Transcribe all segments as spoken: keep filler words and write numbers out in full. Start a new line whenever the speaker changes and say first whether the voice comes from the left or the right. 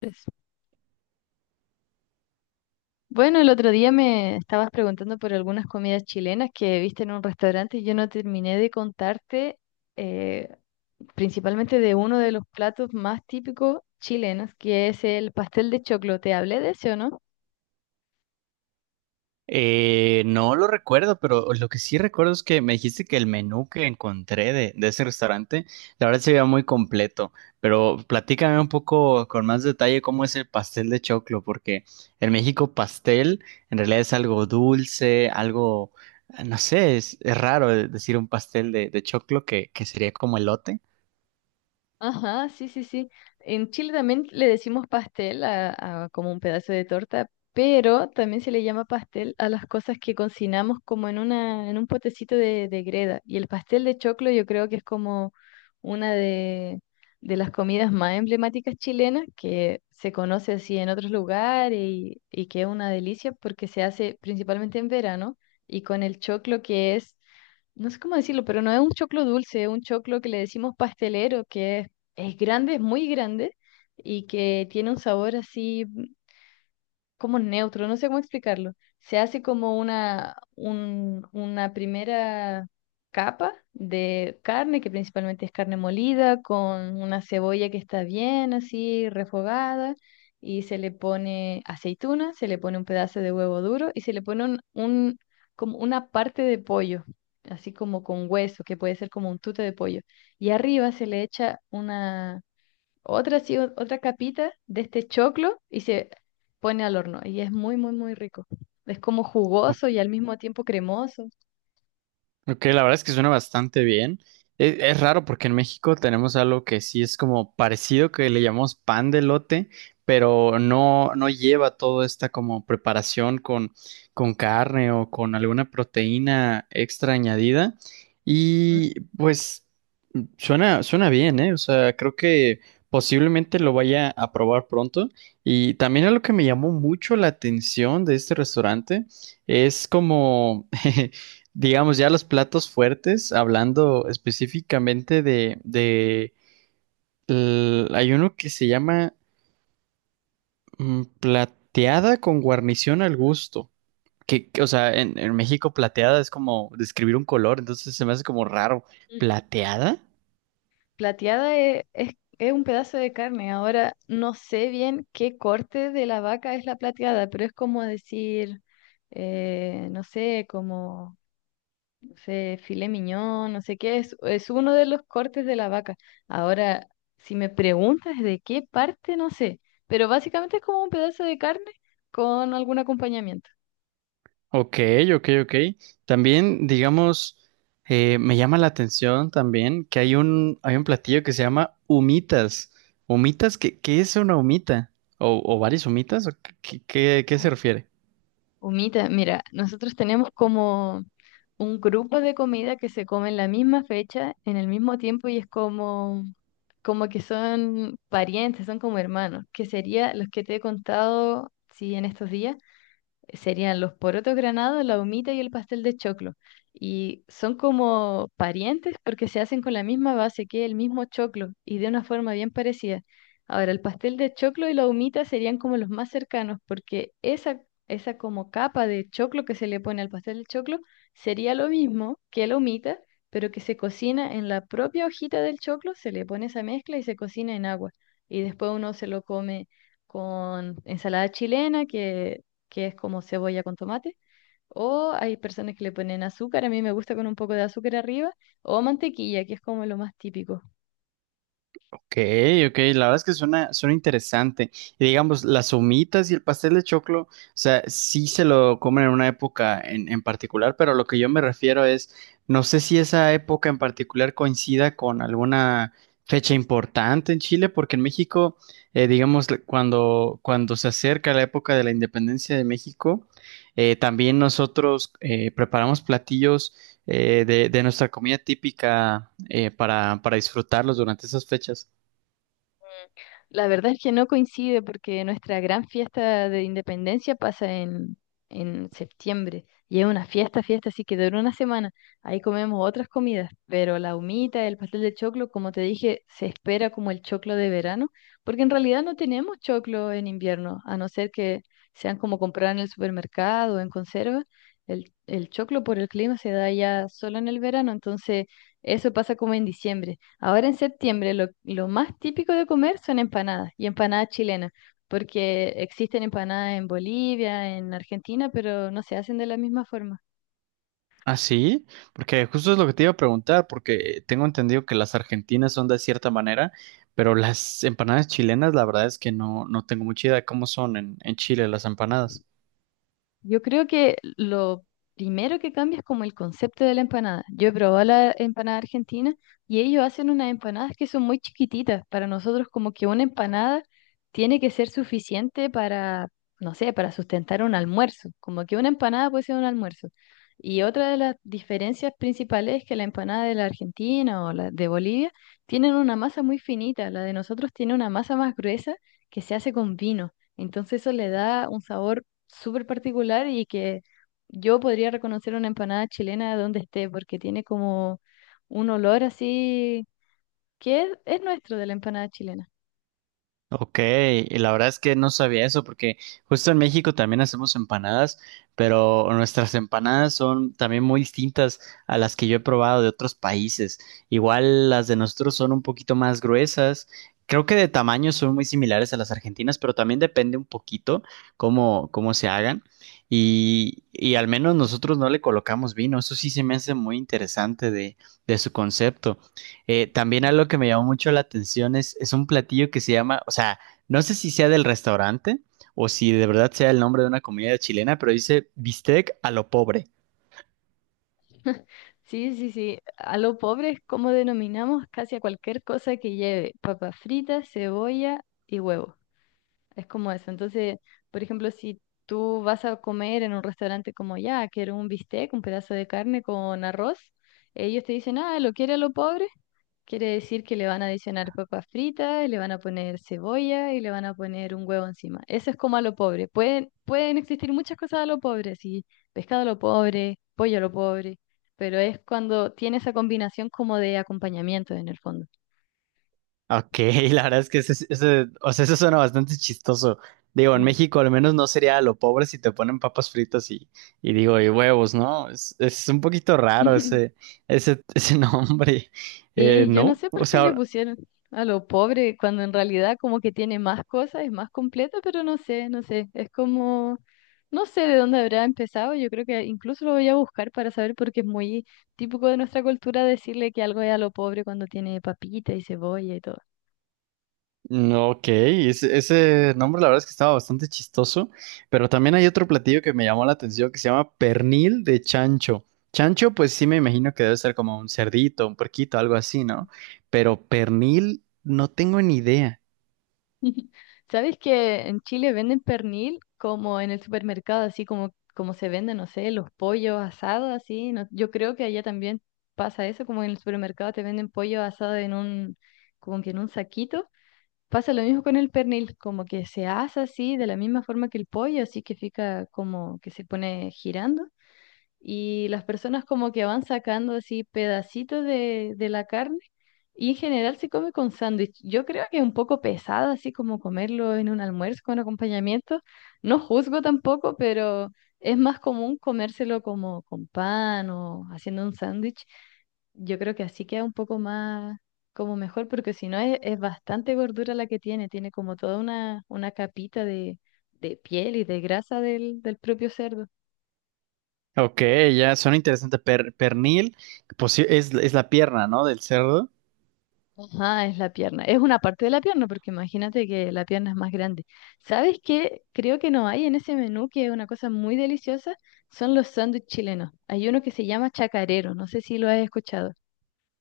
left: Pues, bueno, el otro día me estabas preguntando por algunas comidas chilenas que viste en un restaurante y yo no terminé de contarte, eh, principalmente de uno de los platos más típicos chilenos, que es el pastel de choclo. ¿Te hablé de ese o no?
right: Eh, no lo recuerdo, pero lo que sí recuerdo es que me dijiste que el menú que encontré de, de ese restaurante, la verdad se veía muy completo, pero platícame un poco con más detalle cómo es el pastel de choclo, porque en México pastel en realidad es algo dulce, algo, no sé, es, es raro decir un pastel de, de choclo que, que sería como elote.
left: Ajá, sí, sí, sí. En Chile también le decimos pastel a, a como un pedazo de torta, pero también se le llama pastel a las cosas que cocinamos como en una, en un potecito de, de greda. Y el pastel de choclo yo creo que es como una de, de las comidas más emblemáticas chilenas que se conoce así en otros lugares y, y que es una delicia porque se hace principalmente en verano y con el choclo que es, no sé cómo decirlo, pero no es un choclo dulce, es un choclo que le decimos pastelero, que es es grande, es muy grande y que tiene un sabor así como neutro, no sé cómo explicarlo. Se hace como una, un- una primera capa de carne, que principalmente es carne molida, con una cebolla que está bien así refogada. Y se le pone aceituna, se le pone un pedazo de huevo duro y se le pone un, un- como una parte de pollo, así como con hueso, que puede ser como un tute de pollo. Y arriba se le echa una, otra, así, o- otra capita de este choclo y se pone al horno. Y es muy, muy, muy rico. Es como jugoso y al mismo tiempo cremoso.
right: Ok, la verdad es que suena bastante bien. Es, es raro porque en México tenemos algo que sí es como parecido, que le llamamos pan de elote, pero no, no lleva toda esta como preparación con, con carne o con alguna proteína extra añadida.
left: Ujú.
right: Y pues suena, suena bien, ¿eh? O sea, creo que posiblemente lo vaya a probar pronto. Y también algo que me llamó mucho la atención de este restaurante es como... digamos, ya los platos fuertes, hablando específicamente de, de l- hay uno que se llama mm, plateada con guarnición al gusto. Que, que, o sea, en, en México plateada es como describir un color, entonces se me hace como raro.
left: Mm.
right: ¿Plateada?
left: Plateada e- es, es un pedazo de carne. Ahora no sé bien qué corte de la vaca es la plateada, pero es como decir, eh, no sé, como no sé, filé miñón, no sé qué, es, es uno de los cortes de la vaca. Ahora, si me preguntas de qué parte, no sé, pero básicamente es como un pedazo de carne con algún acompañamiento.
right: Ok, ok, ok. También, digamos, eh, me llama la atención también que hay un, hay un platillo que se llama humitas. ¿Humitas? ¿Qué, qué es una humita? ¿O, o varias humitas? ¿O qué, qué- qué
left: Ah,
right: se refiere?
left: humita, mira, nosotros tenemos como un grupo de comida que se come en la misma fecha, en el mismo tiempo, y es como, como que son parientes, son como hermanos, que sería los que te he contado, sí, en estos días serían los porotos granados, la humita y el pastel de choclo. Y son como parientes porque se hacen con la misma base que el mismo choclo y de una forma bien parecida. Ahora, el pastel de choclo y la humita serían como los más cercanos porque esa, esa como capa de choclo que se le pone al pastel de choclo sería lo mismo que la humita, pero que se cocina en la propia hojita del choclo, se le pone esa mezcla y se cocina en agua. Y después uno se lo come con ensalada chilena, que que es como cebolla con tomate, o hay personas que le ponen azúcar, a mí me gusta con un poco de azúcar arriba, o mantequilla, que es como lo más típico.
right: Ok, ok, la verdad es que suena, suena interesante. Y digamos, las humitas y el pastel de choclo, o sea, sí se lo comen en una época en, en particular, pero lo que yo me refiero es, no sé si esa época en particular coincida con alguna fecha importante en Chile, porque en México, eh, digamos, le- cuando, cuando se acerca la época de la independencia de México, eh, también nosotros eh, preparamos platillos eh, de, de nuestra comida típica eh, para, para disfrutarlos durante esas fechas.
left: La verdad es que no coincide porque nuestra gran fiesta de independencia pasa en, en septiembre y es una fiesta, fiesta, así que dura una semana. Ahí comemos otras comidas, pero la humita, el pastel de choclo, como te dije, se espera como el choclo de verano, porque en realidad no tenemos choclo en invierno, a no ser que sean como comprar en el supermercado o en conserva. El, el choclo por el clima se da ya solo en el verano, entonces eso pasa como en diciembre. Ahora en septiembre lo, lo más típico de comer son empanadas y empanadas chilenas, porque existen empanadas en Bolivia, en Argentina, pero no se hacen de la misma forma.
right: Ah, sí, porque justo es lo que te iba a preguntar, porque tengo entendido que las argentinas son de cierta manera, pero las empanadas chilenas, la verdad es que no, no tengo mucha idea de cómo son en, en Chile las empanadas.
left: Yo creo que lo primero que cambia es como el concepto de la empanada. Yo he probado la empanada argentina y ellos hacen unas empanadas que son muy chiquititas. Para nosotros como que una empanada tiene que ser suficiente para, no sé, para sustentar un almuerzo. Como que una empanada puede ser un almuerzo. Y otra de las diferencias principales es que la empanada de la Argentina o la de Bolivia tienen una masa muy finita. La de nosotros tiene una masa más gruesa que se hace con vino. Entonces eso le da un sabor súper particular y que yo podría reconocer una empanada chilena de donde esté, porque tiene como un olor así que es, es nuestro de la empanada chilena.
right: Ok, y la verdad es que no sabía eso porque justo en México también hacemos empanadas, pero nuestras empanadas son también muy distintas a las que yo he probado de otros países. Igual las de nosotros son un poquito más gruesas. Creo que de tamaño son muy similares a las argentinas, pero también depende un poquito cómo, cómo se hagan. Y, y al menos nosotros no le colocamos vino. Eso sí se me hace muy interesante de, de su concepto. Eh, también
left: Ujú.
right: algo que me llamó mucho la atención es, es un platillo que se llama, o sea, no sé si sea del restaurante o si de verdad sea el nombre de una comida chilena, pero dice bistec a lo pobre.
left: Sí, sí, sí. A lo pobre es como denominamos casi a cualquier cosa que lleve papas fritas, cebolla y huevo. Es como eso. Entonces, por ejemplo, si tú vas a comer en un restaurante como ya, quiero un bistec, un pedazo de carne con arroz, ellos te dicen, ah, ¿lo quiere a lo pobre? Quiere decir que le van a adicionar papas fritas, le van a poner cebolla y le van a poner un huevo encima. Eso es como a lo pobre. Pueden, pueden existir muchas cosas a lo pobre, sí, pescado a lo pobre, pollo a lo pobre, pero es cuando tiene esa combinación como de acompañamiento en el fondo.
right: Ok, la verdad es que ese, ese- o sea, eso suena bastante chistoso. Digo, en
left: Ujú.
right: México al menos no sería a lo pobre si te ponen papas fritas y, y digo, y huevos, ¿no? Es, es un poquito raro ese, ese, ese nombre. Eh,
left: Sí, yo no
right: ¿no?
left: sé
right: O
left: por qué le
right: sea,
left: pusieron a lo pobre cuando en realidad como que tiene más cosas, es más completa, pero no sé, no sé, es como, no sé de dónde habrá empezado, yo creo que incluso lo voy a buscar para saber porque es muy típico de nuestra cultura decirle que algo es a lo pobre cuando tiene papita y cebolla y todo.
right: no. Ok, ese, ese nombre la verdad es que estaba bastante chistoso, pero también hay otro platillo que me llamó la atención que se llama pernil de chancho. Chancho, pues sí me imagino que debe ser como un cerdito, un puerquito, algo así, ¿no? Pero pernil, no tengo ni idea.
left: ¿Sabes que en Chile venden pernil como en el supermercado, así como, como se venden, no sé, los pollos asados, así? No, yo creo que allá también pasa eso, como en el supermercado te venden pollo asado en un, como que en un saquito. Pasa lo mismo con el pernil, como que se asa así, de la misma forma que el pollo, así que fica como que se pone girando y las personas como que van sacando así pedacitos de, de la carne y en general se come con sándwich. Yo creo que es un poco pesado así como comerlo en un almuerzo con acompañamiento. No juzgo tampoco, pero es más común comérselo como con pan o haciendo un sándwich. Yo creo que así queda un poco más como mejor, porque si no es, es bastante gordura la que tiene, tiene como toda una, una capita de, de piel y de grasa del, del propio cerdo.
right: Ok, ya suena interesante. Per- pernil, pues sí, es, es la pierna, ¿no? Del cerdo.
left: Ajá, es la pierna. Es una parte de la pierna, porque imagínate que la pierna es más grande. ¿Sabes qué? Creo que no hay en ese menú, que es una cosa muy deliciosa, son los sándwiches chilenos. Hay uno que se llama chacarero, no sé si lo has escuchado.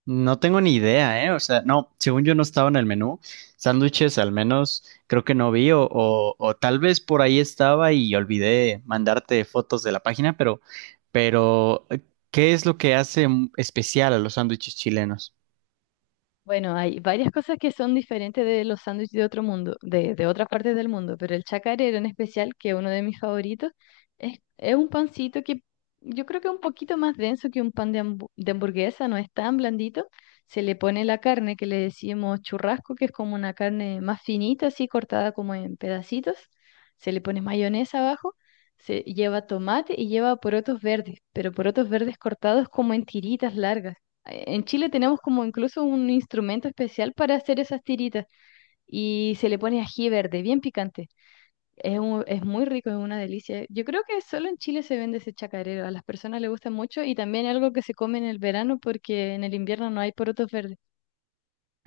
right: No tengo ni idea, ¿eh? O sea, no, según yo no estaba en el menú. Sándwiches al menos creo que no vi o, o, o tal vez por ahí estaba y olvidé mandarte fotos de la página, pero, pero, ¿qué es lo que hace mm, especial a los sándwiches chilenos?
left: Bueno, hay varias cosas que son diferentes de los sándwiches de otro mundo, de, de otras partes del mundo, pero el chacarero en especial, que es uno de mis favoritos, es, es un pancito que yo creo que es un poquito más denso que un pan de, hambu- de hamburguesa, no es tan blandito. Se le pone la carne que le decimos churrasco, que es como una carne más finita, así cortada como en pedacitos. Se le pone mayonesa abajo, se lleva tomate y lleva porotos verdes, pero porotos verdes cortados como en tiritas largas. En Chile tenemos como incluso un instrumento especial para hacer esas tiritas y se le pone ají verde, bien picante. Es, un- es muy rico, es una delicia. Yo creo que solo en Chile se vende ese chacarero, a las personas les gusta mucho y también es algo que se come en el verano porque en el invierno no hay porotos verdes.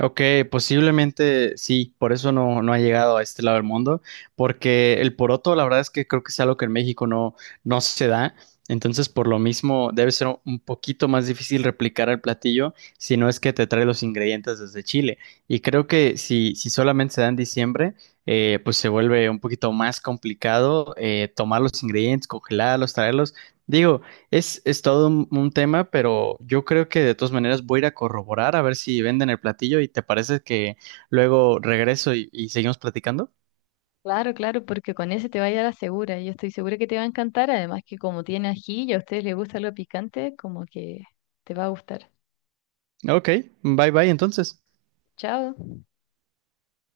right: Ok, posiblemente sí, por eso no, no ha llegado a este lado del mundo, porque el poroto, la verdad es que creo que es algo que en México no, no se da, entonces por lo mismo debe ser un poquito más difícil replicar el platillo si no es que te trae los ingredientes desde Chile. Y creo que si, si solamente se da en diciembre, eh, pues se vuelve un poquito más complicado eh, tomar los ingredientes, congelarlos, traerlos. Digo, es, es todo un, un tema, pero yo creo que de todas maneras voy a ir a corroborar a ver si venden el platillo y te parece que luego regreso y, y seguimos platicando.
left: Claro, claro, porque con ese te vaya a la segura. Yo estoy segura que te va a encantar, además que como tiene ají y a ustedes les gusta lo picante, como que te va a gustar.
right: Ok, bye bye entonces.
left: Chao.